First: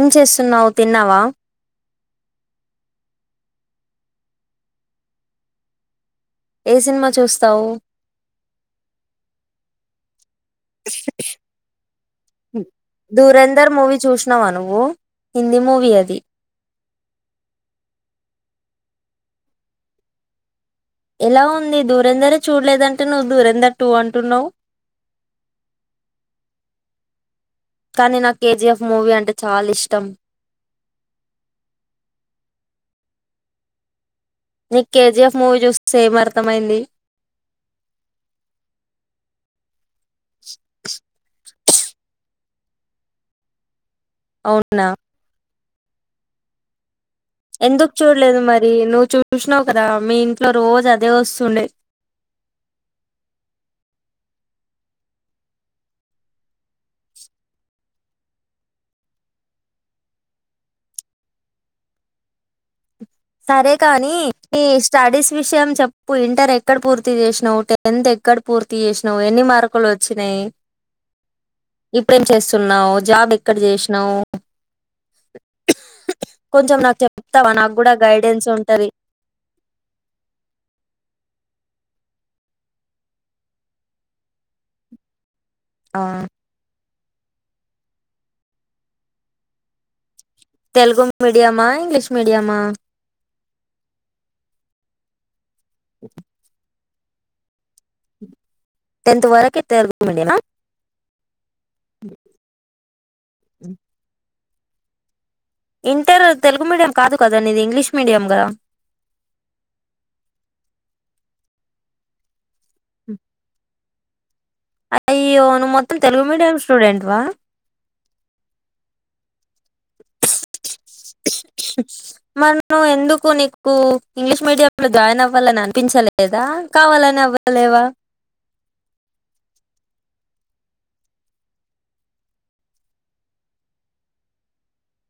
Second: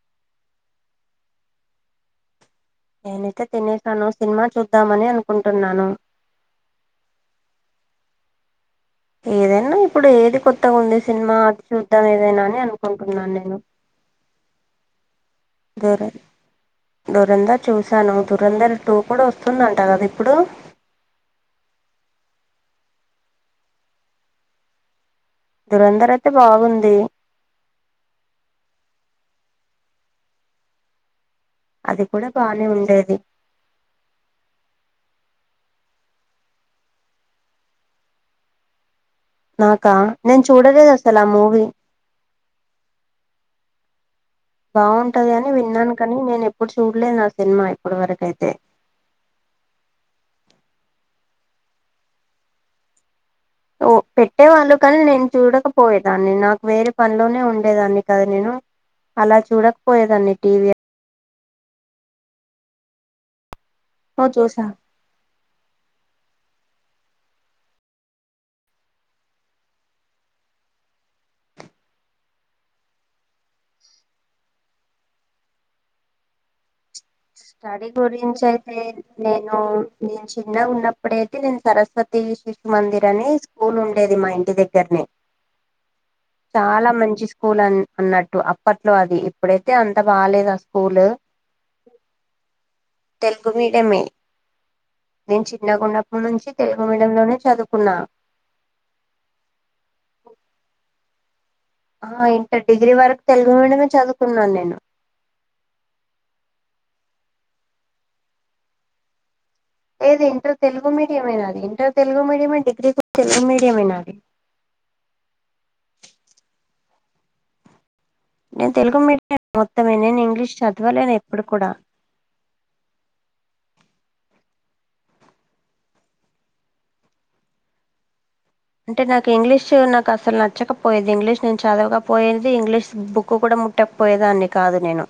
ఏం చేస్తున్నావ్ తిన్నావా నేనైతే తినేసాను సినిమా చూద్దామని అనుకుంటున్నాను ఏ సినిమా చూస్తావు ఏదైనా ఇప్పుడు ఏది కొత్తగా ఉంది సినిమా అది చూద్దాం ఏదైనా అని అనుకుంటున్నాను నేను ధూరేందర్ మూవీ చూసినావా నువ్వు హిందీ మూవీ దరం అది దురంధర్ చూశాను దురంధర్ టూ కూడా వస్తుందంట కదా ఇప్పుడు ఎలా ఉంది దూరందరే చూడలేదంటే నువ్వు దూరందర్ టూ అంటున్నావ్ దురంధర్ అయితే బాగుంది కానీ నాకు కేజీఎఫ్ మూవీ అంటే చాలా ఇష్టం అది కూడా బానే ఉండేది నీకు కేజిఎఫ్ మూవీ చూస్తే ఏం అర్థమైంది నాకా నేను చూడలేదు అసలు ఆ మూవీ అవునా బాగుంటది అని విన్నాను కానీ నేను ఎప్పుడు చూ ఎందుకు చూడలేదు మరి నువ్వు చూసినావు కదా మీ ఇంట్లో రోజు అ అదే వస్తుండే ఓ పెట్టేవాళ్ళు కానీ నేను చూడకపోయేదాన్ని నాకు వేరే పనిలోనే ఉండేదాన్ని కదా నేను అలా చూడకపోయేదాన్ని టీవీ సరే కాని నువ్వు ఈ చూసా స్టడీస్ విషయం చెప్పు ఇంటర్ ఏక్ ఎక్కడ పూర్తి చేసినావు టెన్త్ ఎక్కడ పూర్తి చేసినావు ఎన్ని మార్కులు వచ్చినాయి ఇప్పుడేం చేస్తున్నావు జాబ్ ఎక్కడ చేసినావు కొంచం నాకు చెప్తావా నాకు స్టడీ గురించి గైడెన్స్ అయితే ఉంటది నేను నేను చిన్నగ ఉన్న ఇప్పుడైతే నేను సరస్వతి శిశు మందిర్ అని స్కూల్ ఉండేది మా ఇంటి దగ్గరనే ఆ చాలా మంచి స్కూల్ అని అన్నట్టు అప్పట్లో అది ఇప్పుడైతే అంత బాలేదు ఆ తెలుగు స్కూల్ మీడియమా ఇంగ్లీష్ మీడియామా తెలుగు మీడియే నుంచి చిన్నగా ఉన్నప్పుడు నుంచి తెలుగు మీడియం మమిడంలోనే చదువుకున్నా టెన్త్ వరకే తెలుగు మీడియం ఇంటర్ డిగ్రీ వరకు తెలుగు మీడయమే చదువుకు ఉన్నాను నేను ఇంటర్ తెలుగు మీడియం కాదు కద నీ ఇది ఇంగ్లీష్ మీడియం కదా లేదు ఇంటర్ తెలుగు మీడిమేనాది ఇంటర్ తెలుగు మీడిమే డిగ్రీ డిగ్రీ తెలుగు మీడిమే నది అ అయ్యో నువ్వు మొత్తం తెలుగు మీడియం స్టూడెంట్ వా నేను తెలుగు మీడియం మొత్తమే నేను ఇంగ్లీష్ చదవలేను ఎప్పుడు కూడా మన్ను ఎందుకు నీకు ఇంగ్లీష్ మీడియం లో జాయిన్ అవ్వాలని అనిపించలేదా కావాలని అవ్వలేవా అంటే నాకు ఇంగ్లీష్ నాకు అసలు నచ్చకపోయేది ఇంగ్లీష్ నేను చదవకపోయేది ఇంగ్లీష్ బుక్ కూడా ముట్టకపోయేదాన్ని కాదు నేను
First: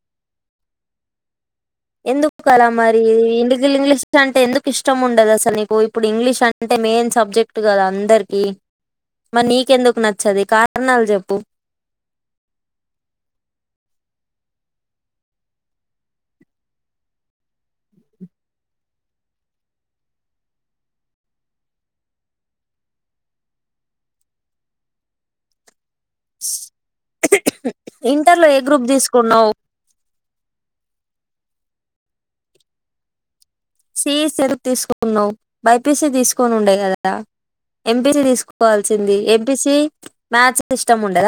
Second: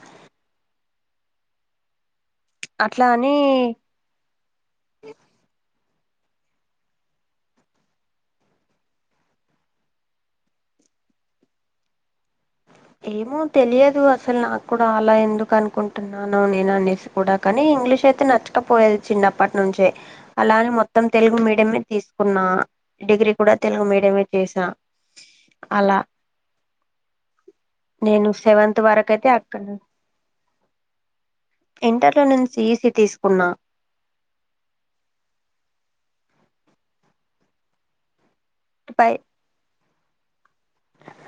ఎందుకు కలా మరి అట్లా అని ఇ ఇంగ్లీష్ అంటే ఎందుకు ఇష్టం ఉండదు అసలు నీకు ఇప్పుడు ఇంగ్లీష్ అంటే మెయిన్ సబ్జెక్ట్ కదా అందరికి మరి నీకెందుకు నచ్చది కారణాలు చెప్పు ఏమో తెలియదు అసలు నాకు కూడా. అలా ఎందుకు అనుకుంటున్నానో నేను అనేసి కూడా, కానీ ఇంగ్లీష్ అయితే నచ్చకపోయేది. చిన్నప్పటినుంచే అలా అని మొత్తం తెలుగు మీడియం ఏ తీసుకున్నాను. డిగ్రీ కూడా తెలుగు మీడియంలోనే చేశా, అలా. [inaudible] నేను ఇంటర్ లో ఏ సెవెంత్ గ్రూప్ వరకు అయితే తీసుకున్నావు అక్కడనుంచ. ఇంటర్‌లో నేను సీఈసీ తీసుకున్నా. సీఈసీ ఎందుకు తీసుకున్నావు? బైపీసీ తీసుకోనుండే కదా? ఎంపీసీ తీసుకో. పై కోవాల్సింది ఎంపీసీ. మ్యాథ్స్ ఇష్టం ఉందా?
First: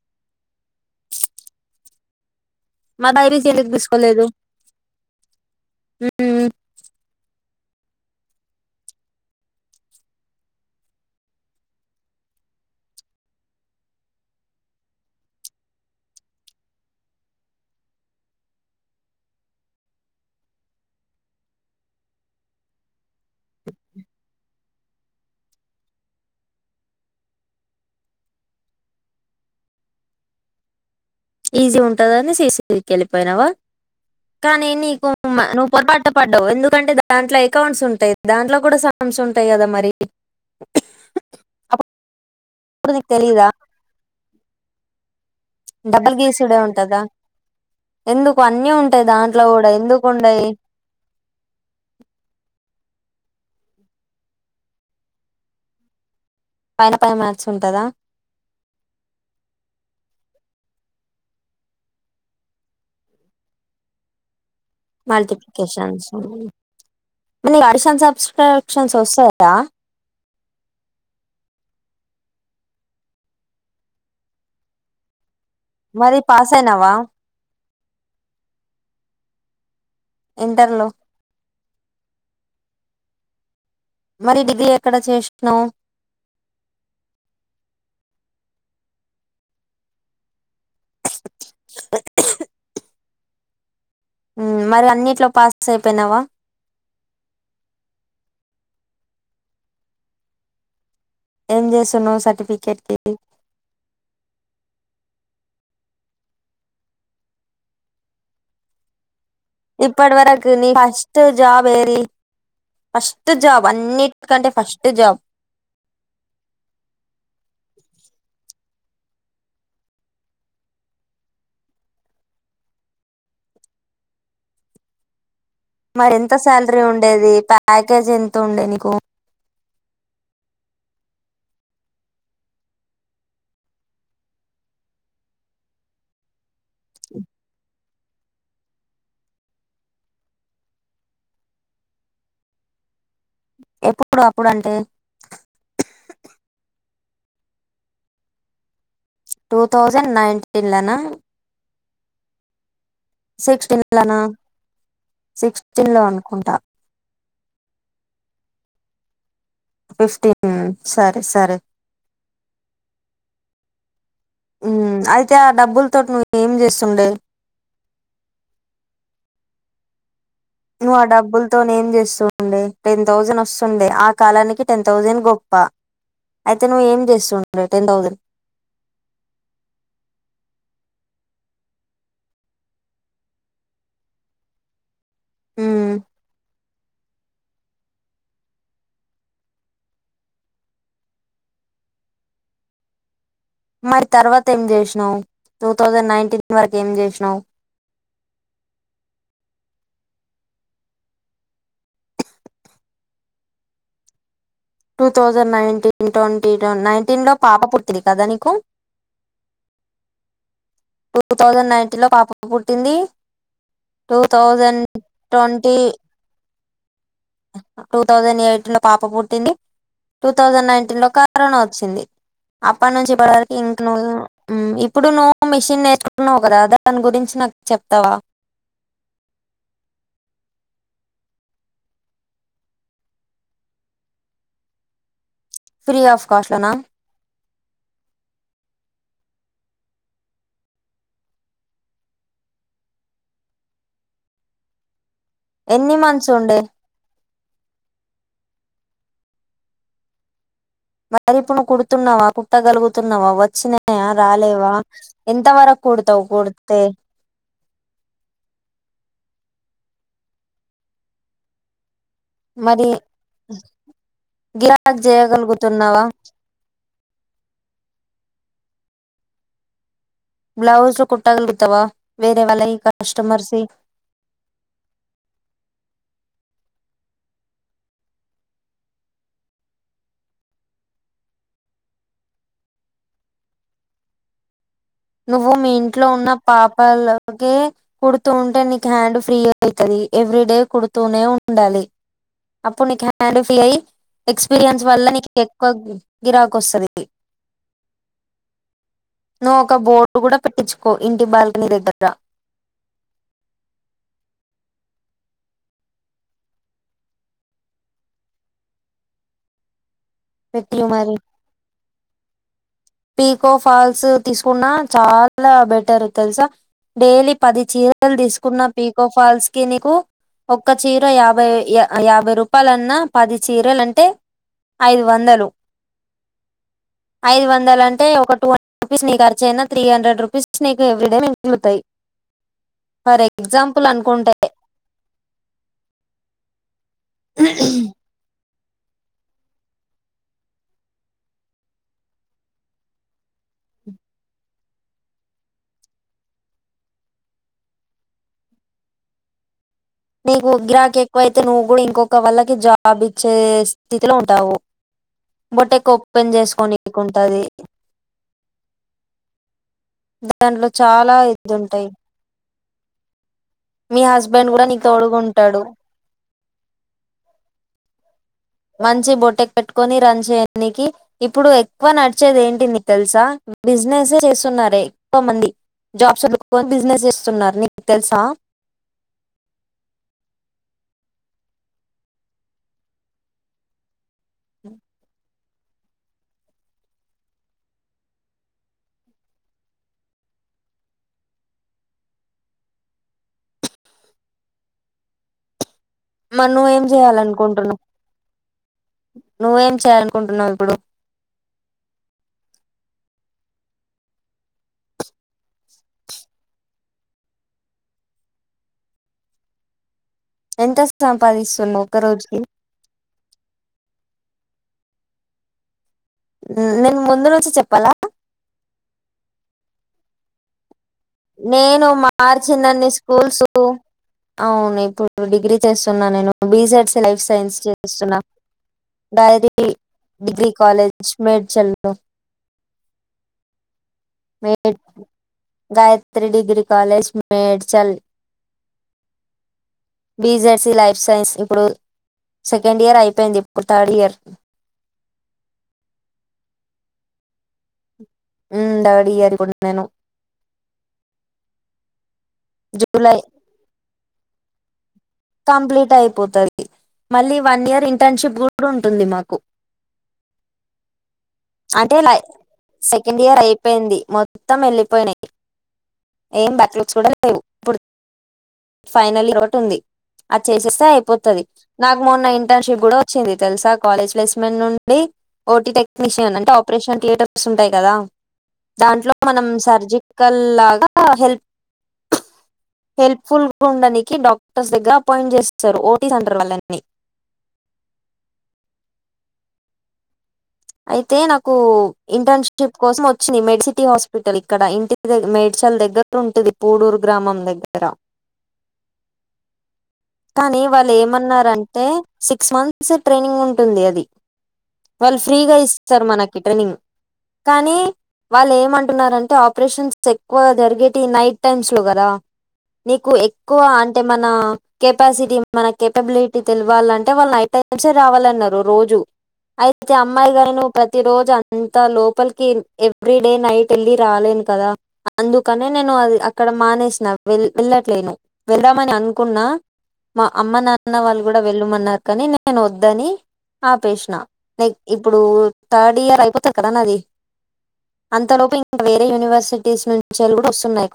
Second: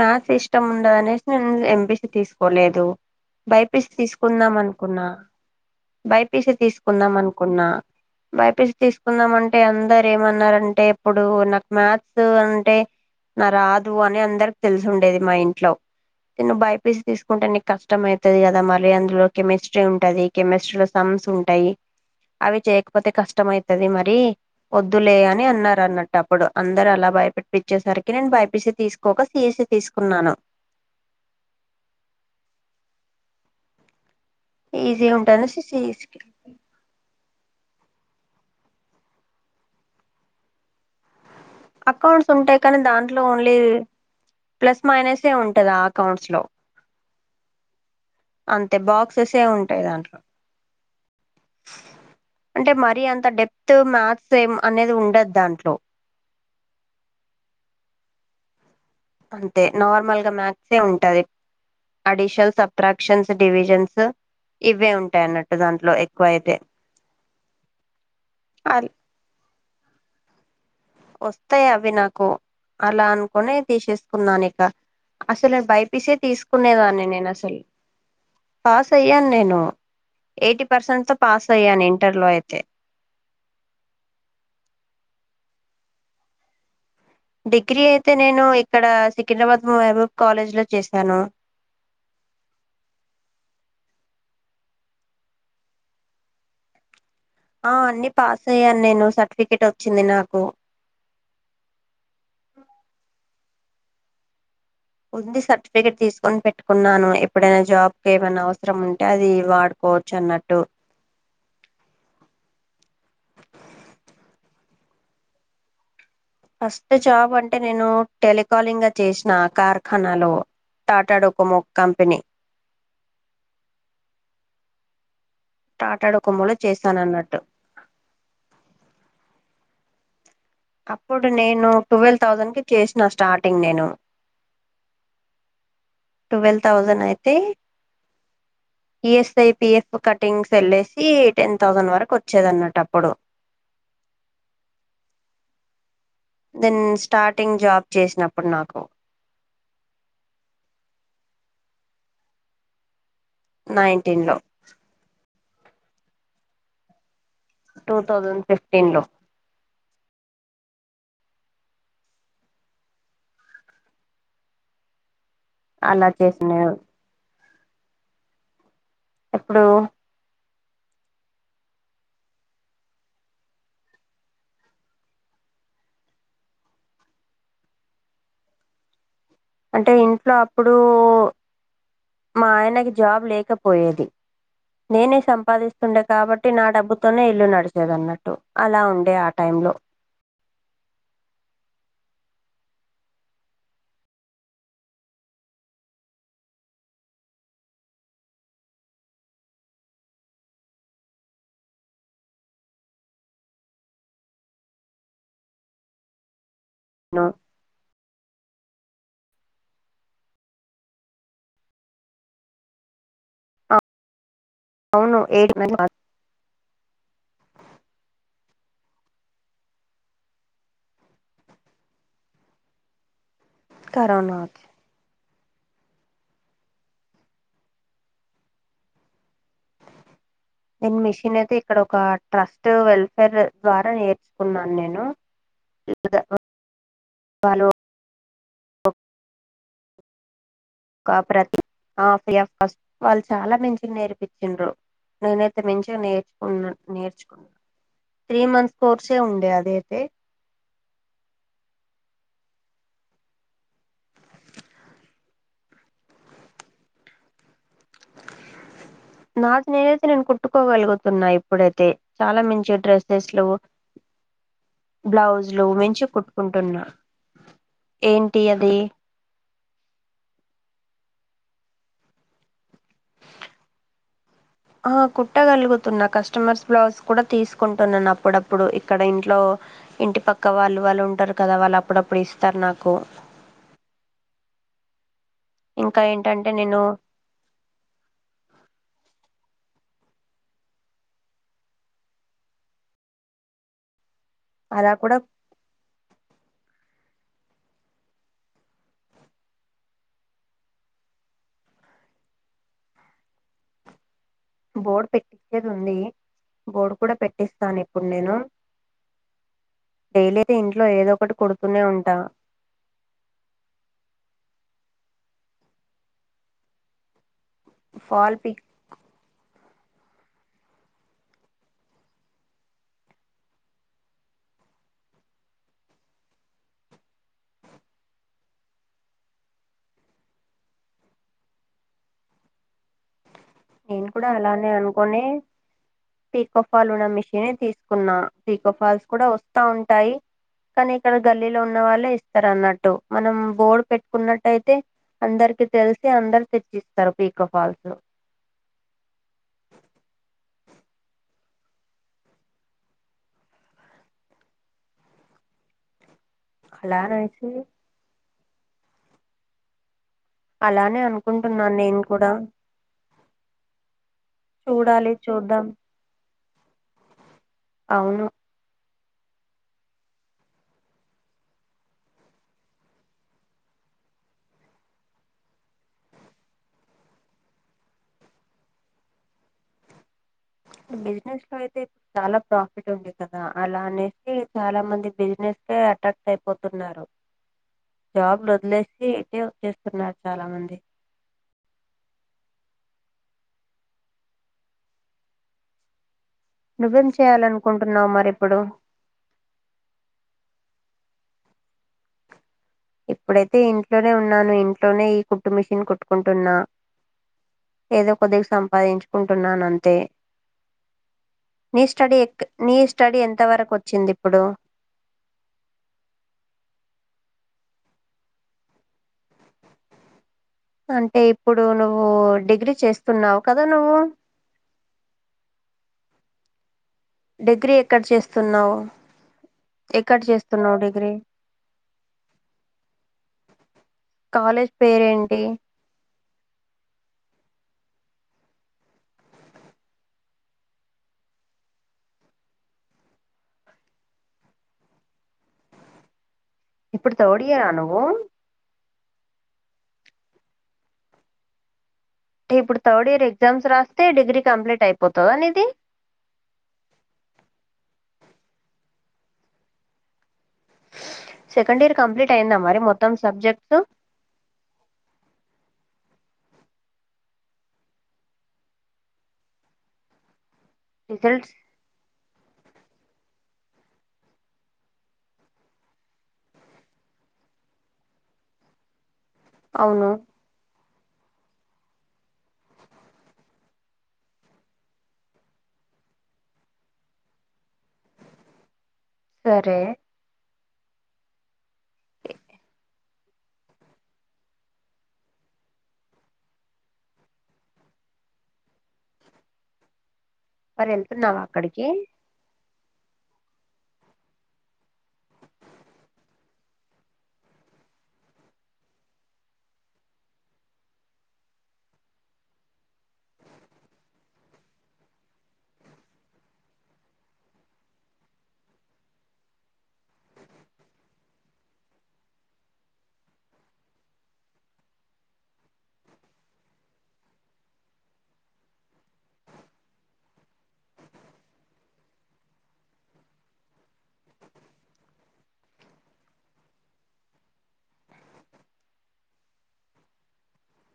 మ్యాథ్స్ ఇష్టం ఉండదు అనేసి నేను ఎంపీసీ తీసు. కోలేదు, మరి ఎందుకు బైపీసీ తీసుకోలేదు తీసుకుందాం అనుకున్నా. బైపీసీ తీసుకుందాం అన్నా. కున్నా బైపీసీ తీసుకుందాం అంటే, అందరూ ఏమన్నారు అంటే, ఇప్పుడు నాకు మ్యాథ్స్ అంటే నా రాదు అని అందరిక. తెలుసుండేది మా ఇంట్లో, నేను బైపీసీ తీసుకుంటే నీకు కష్టం అయితది కదా? మరి అందులో కెమిస్ట్రీ ఉంటది. కెమిస్ట్రీలో స‌మ్స్ ఉంటాయి. అవి చేయకపోతే కష్ట. కష్టం అయితది మరి. వద్దులే అని అన్నరన్నట్టు అప్పుడు, అందరు అలా భయపెట్టిచ్చేసరికి, నేను బైపీసీ తీసకోక సీ. సీఈసీ తీసుకున్నాను. ఈజీ ఉంటుంది అని, సీఈసీకి వెళ్లిపోయావా? కానీ ఈజీ నీకు మా ఉంటదనేసి నువ్వు పొరపాటు సిఎస్సి పడ్డావు, ఎందుకంటే. [unintelligible] దాంట్లో అకౌంట్స్ ఉంటాయి. దాంట్లో కూడా స‌మ్స్ ఉంటాయి కదా మరి? అకౌంట్స్ ఉంటాయి, కానీ అప్పుడు నీకు దాంట్లో ఓన్లీ. Plus minus. డబుల్ గిస్సుడే ఉంటదా? ఎందుకు అన్నీ అంతే ఉంటాయి బాక్సెసే దాంట్లో గూడా ఉంటాయి దాంట్లో ఎందుకుండయి? అంటే మరీ అంత డెప్త్ మ్యాథ్స్ ఏం అనేది ఉండదు దాంట్లో. పైన పైన మ్యాథ్స్ ఉంటదా? అంతే నార్మల్ గా మ్యాథసే ఉంటది. అడిషన్స్, సబ్ట్రాక్షన్స్, డివిజన్స్ సు. మల్టిప్లికేషన్స్, మరి అడిషన్స్, అల్ సబ్ట్రాక్షన్స్ వస్తాయా? వస్తాయి. అవి నాకు అలా అనుకునే తేశేసుకున్నా ఇక. అసలు నేన్ బైపిసే మరి పాస్ అయినావా తీసుకునేదాన్ని నేను అసలు. పాస్ అయ్యాన. నేను. ఎయిటీ ఇంటర్ లో పర్సెంట్ తో పాస్ అయ్యాను, ఇంటర్లో అయితే. మరి డిగ్రీ ఎక్కడ చేశ్నావ్? డిగ్రీ అయితే నేను ఇక్కడ సికింద్రాబాద్ మోయాబు కాలేజీలో చేశాను. మరి అన్నిట్లో పాస్ అయిపోయినావా? ఆ అన్ని పాస్ అయ్యాను నేను, సర్టిఫికేట్ వచ్చింది నాకు. ఏం జేస్తున్నావ్ సర్టిఫికేట్‌కి? ఉంది. సర్టిఫికేట్ తీసుకొని పెట్టుకున్నాను. ఎప్పుడైనా జాబ్ కే ఏవనా అవసరం ఉంటే, అది. ఇప్పుడ వాడుకోవచ్చు వరకు అన్నట్టు నీ ఫస్ట్ జాబ్ ఏది? ఫస్ట్ జాబ్ అన్నిటికంటే first. First job. First job అంటే నేను టెలికాలింగ్ చేసిన కార్ఖానాలో టాటా డొకమోక్ కంపెనీ టాటా మరి ఎంత డోకోమోలో శాలరీ చేశాను ఉండేది అన్నట్టు ప్యాకేజ్ ఎంత ఉండే నీకు అప్పుడు నేను టువల్ థౌసండ్ కి చేసిన స్టార్టింగ్ నేను టువల్ థౌజండ్ అయితే P S I P F cuttings వెల్లేేసి టెన్ థౌసండ్ వరకు వచ్చేది అన్నమాట అప్పుడు ఎప్పుడు అప్పుడు అంటే దెన్ స్టార్టింగ్ జాబ్ చేసినప్పుడు నాకు టూ తౌసండ్ నైన్టీన్లోనా సిక్స్టీన్ లోన నైన్టీన్ లో సిక్స్టీన్ లో అనుకుంటా టూ థౌజండ్ ఫిఫ్టీన్ లో ఫిఫ్టీన్ సరే సరే అయితే ఆ డబ్బుల అలా తోటి నువ్వు ఏం చేసినారు చేస్తుండే ఇప్పుడు నువ్ ఆ డబ్బులతో ఏం చేస్తుండే టెన్ థౌజండ్ వస్తుండే ఆ కాలానికి టెన్ థౌసండ్ గొప్ప అయితే నువ్్వ ఏం చేస్తుండే టెన్ థౌజండ్ అంటే ఇంట్లో అప్పుడు మా ఆయనకి జాబ్ లేకపోయేది నేనే హ్మ్. సంపాదిస్తుండే కాబట్టి నా డబ్బు తనే ఇల్లు నడిచేదన్నట్టు అలా ఉండే ఆ టైమ్ లో మరి తర్వాత ఏం చేసినావ్ టూ థౌజండ్ నైన్టీన్ వరకు ఏం చేసినావు two thousand nineteen twenty లో నైన్టీన్ లో పాప పుట్టింది కదా నీకు టూ థౌజండ్ నైన్టీన్ లో పాప పుట్టింది టూ థౌజండ్ అవును ఏడు ట్వంటీ టూ థౌజండ్ ఎయిటీన్ లో పాప పుట్టింది. టూ థౌజండ్ నైన్టీన్ లో కరోనా వచ్చింది అప్పుడు నుంచి ఇప్పటి వరకు ఇంట్లోన కరోనా మ్మ్ ఇప్పుడు నువ్వు మిషిన్ నేర్చుకున్నావు కదా దాని గురించి నాకు చెప్తావా నేను మిషనే అయితే ఇక్కడ ఒక ట్రస్ట్ వెల్ఫేర్ ద్వారా నేర్చుకున్నాను నేను ఫ్రీ ఆఫ్ కాస్ట్ లోనా వాళ్ళు కాఫ్ రా ఆ [inaudible] వాళ్ళు చాలా మించి నేర్పించిండ్రు నేనైతే ఎన్ని మించిగా మంత్స్ ఉండే నేర్చుకున్నా నేర్చుకున్నాను త్రీ మంత్స్ కోర్సే ఉండే అదయితే మరిప్పుడు నువ్ కుడుతున్నావా? కుట్టగలుగుతున్నావా? వచ్చినాయా, రాలేవా ఎంతవరకు కుడతావు కుడితే నాకు నేనైతే నేను కుట్టుకోగలుగుతున్నా ఇప్పుడైతే చాలా మంచి మరి డ్రెస్సెస్లు, గిరాక్ బ్లౌజ్ లు చేయగలుగుతున్నావా మించి కుట్టుకుంటున్నా ఏంటి అది బ్లౌజు కుట్టగలుగుతావా వేరే వాళ్ళవి కస్టమర్సీ అహ కుట్టగలుగుతున్నా. కస్టమర్స్ బ్లౌస్ కూడా తీసుకుంటున్నాను అప్పుడప్పుడు ఇక్కడ ఇంట్లో ఇంటి పక్క వాళ్ళు వాళ్ళు ఉంటారు కదా వాళ్ళు అప్పుడప్పుడు ఇస్తారు నాకు నువ్వు మీ ఇంకా ఇంట్లో ఉన్న ఏంటంటే నేను పాపాలకి కుడుతూ ఉంటే నీకు హ్యాండ్ ఫ్రీ అవుతుది ఎవ్రీ డే కుడుతూనే ఉండాలి అప్పుడు నీకు హ్యాండ్ ఫ్రీ అయి ఎక్స్పీరియన్స్ అలా వల్ల కూడా నీకు ఎక్కువ గిరాకు వస్తుంది ఎ నువ్ ఒక బోర్డు కూడా పెట్టించుకో ఇంటి బాల్కనీ దగ్గర బోర్డు పెట్టించేది ఉంది బోర్డు కూడా పెట్టిస్తాను ఇప్పుడు నేను డైలీ అయితే పెట్టియు ఇంట్లో ఏదో ఒకటి కొడుతూనే ఉంటా పికో ఫాల్స్ తీసుకున్నా చాలా బెటర్ తెలుసా డైలీ పది చీరలు ఫాల్ తీసుకున్న పిక్స్ పీకో ఫాల్స్ ఒ చీర యాభై యాభై రూపాయలున్నా పది చీరలుంటే ఐదు వందలు పందాలంటే ఒక టూ హండ్రెడ్ రూపీస్ నీ ఖచ అయినా త్రీ హండ్రెడ్ రూపీస్ నీకు ఎవ్రీ డే ఇంక్లువుతాయి ఫర్ ఎగ్జాంపుల్ అనుకుంటే పక్ఫ పలునా మిషన్ తీసుకున్నా పకో ఫాల్స్ కూడా వస్తా ఉంటాయి కానీ ఇక్కడ గల్లీలో ఉన్న వాళ్ళే ఇస్తారు అన్నట్టు మనం బోర్డు పెట్టుకున్నట్టుయితే అందరికి తెలిసి అందరు తెచ్చిస్తారు పకో ఫాల్స్ నీకు గ్రాహక ఎక్కువైతే నువ్వు కూడా ఇంకొక వాళ్ళకి జాబ్ ఇచ్చే స్థితిలో ఉంటావు బొట్ట ఎక్కు పెన్ అలా చేసుకొనికుంటుంది అనేసి దాంట్లో అలానే చాలా ఇది అనుకుంటున్నాను ఉంటాయి. నేను కూడా మీ హస్బెండ్ కూడా నీకు చూడాలి తోడుగుంటాడు చూద్దాం అవును మంచి బొట్టె పెట్టుకొని రన్ చేయడానికి ఇప్పుడు ఎక్కువ నడిచేది ఏంటి నీ తెలుసా బిజినెసే చేస్తున్నారురే ఎక్కువ మంది జాబ్స్ బిజినెస్ చేస్తున్నారు నీకు తెలుసా బిజినెస్ లో అయితే ఇప్పుడు చాలా ప్రాఫిట్ ఉండంది కదా అలానే అ చాలా మంది బిజినెస్ అట్రాక్ట్ అయిపోతున్నారు జాబ్లు వదిలేసి అయిత వచ్చేస్తున్నారు చాలా మంది మరి నువ్వేం చేయాలనుకుంటున్నావు నువ్వేం చేయాలనుకుంటున్నావు ఇప్పుడు ఇప్పుడైతే ఇంట్లోనే ఉన్నాను ఇంట్లోనే ఈ కుట్టు మిషన్ కుట్టుకుంటున్నా ఏదో కొద్దిగా సంపాదించుకుంటున్నాను అంతే ఎంత నీ సంపాదిస్తున్నావు ఒక స్టడీ రోజుకి? నీ స్టడీ ఎంత వరకు వచ్చింది ఇప్పుడు నేను ముందు నుంచి చెప్పాలా అంటే ఇప్పుడు నేను నువ్వు డిగ్రీ మార్చిందన్ని చేస్తున్నావు స్కూల్స్ కదా నువ్వు అవును ఇప్పుడు డిగ్రీ చేస్తు న్నా నేను బీజెట్స్ లైఫ్ సైన్స్ డిగ్రీ ఎక్కడ చేస్తున్నా చేస్తున్నావు త్ర ఎక్కడ డిగ్రీ చేస్తున్నావు కాలేజ్ డిగ్రీ మేడ్చల్ కాలేజ్ మడ్ పేరేంటి గాయత్ర three degree college Medchal BZC life science ఇప్పుడు సెకండ్ ఇయర్ అయిపోయింది ఇప్పుడు థర్డ్ ఇయర్ ఇప్పుడు తోడయ్యా నువ్వు అంటే తాడి అనికుంటన్నాను అంట ఇప్పుడు థర్డ్ ఇయర్ ఎగ్జామ్ రాస్త డిగ్ర కంప్లీట్యి కంప్లీట్ అయిపోతది మళ్ళీ వన్ ఇయర్ ఇం టర్న్షిప్ కూడా ఉంటుంది మాకు సెకండ్ అంటే ఇయర్ లైక్ కంప్లీట్ అయిందా మరి మొత్తం సెకండ్ ఇయర్ సబ్జెక్ట్స్ అయిపోయింది మొత్తం వెళ్ళిపోయినయి ఏం బ్యాక్లాగ్స్ కూడా లేవు ఇప్పుడు ఫైనల్ ఒకటి ఉంది చేసేస్తే అయిపోతది రిజల్ట్స్ నాకు మొన్న ఇంటి టర్న్షిప్ కూడా వచ్చింది తెలుసా కాలేజ్ ప్లేస్మెంట్ నుండి ఓటీ అంటే ఆపరేషన్ థియేటర్స్ ఉంటాయి కదా దాంట్లో మనం అవును సర్జికల్ లాగా ఆ హెల్ప్ హెల్ప్ ఫుల్ గా ఉండనికి డాక్టర్స్ దగ్గర అపాయింట్ చేస్తారు ఓటీస్ అంటరు వాళ్ళని సరే అయితే నాకు ఇంటర్న్షిప్ కోసం ఒ వచ్చింది మెడిసిటీ హాస్పిటల్ ఇక్కడ ఇంటికి మేడ్చల్ దగ్గర ఉంటది పూడూరు గ్రామం దగ్గర కానీ మరి వాళ్ళు వెళ్తున్నావా ఏమన్నారంటే అక్కడికి సిక్స్ మంత్స్ ఒకసారి ట్రైనింగ్ ఉంటుంది అది వాళ్ళు ఫ్రీగా ఇస్తారు మనకి ట్రైనింగ్ కానీ వాళ్ళు ఏమంటున్నారంటే ఆపరేషన్స్ ఎక్కువ జరిగేటి నైట్ టైమ్స్లో కదా నీకు ఎక్కువ అంటే మన కెపాసిటీ మన కెపబిలిటీ తెలవాలంటే వాళ్ళు నైట్ టైమ్సే రావాలన్నారు రోజు అయితే అయితే అమ్మాయి వయి ప్రతి రోజు అంతా లోపలికి ఎవ్రీ డే నైట్ వెళ్ళి రాలేను కదా అందుకనే నేను అది అక్కడ మానేసిన వె వెళ్ళట్లేను వెళ్దామని అనుకున్నా మా అమ్మ నాన్న వాళ్ళు కూడా వెళ్ళమన్నారు కానీ నేను వద్దని ఆపేసిన లైక్ ఇప్పుడు థర్డ్ ఇయర్ అయిపోతది కదా నాది అంతలోపు ఇంకా వేరే యూనివర్సిటీస్ నుంచెల్లి కూడా వస్తున్నాయి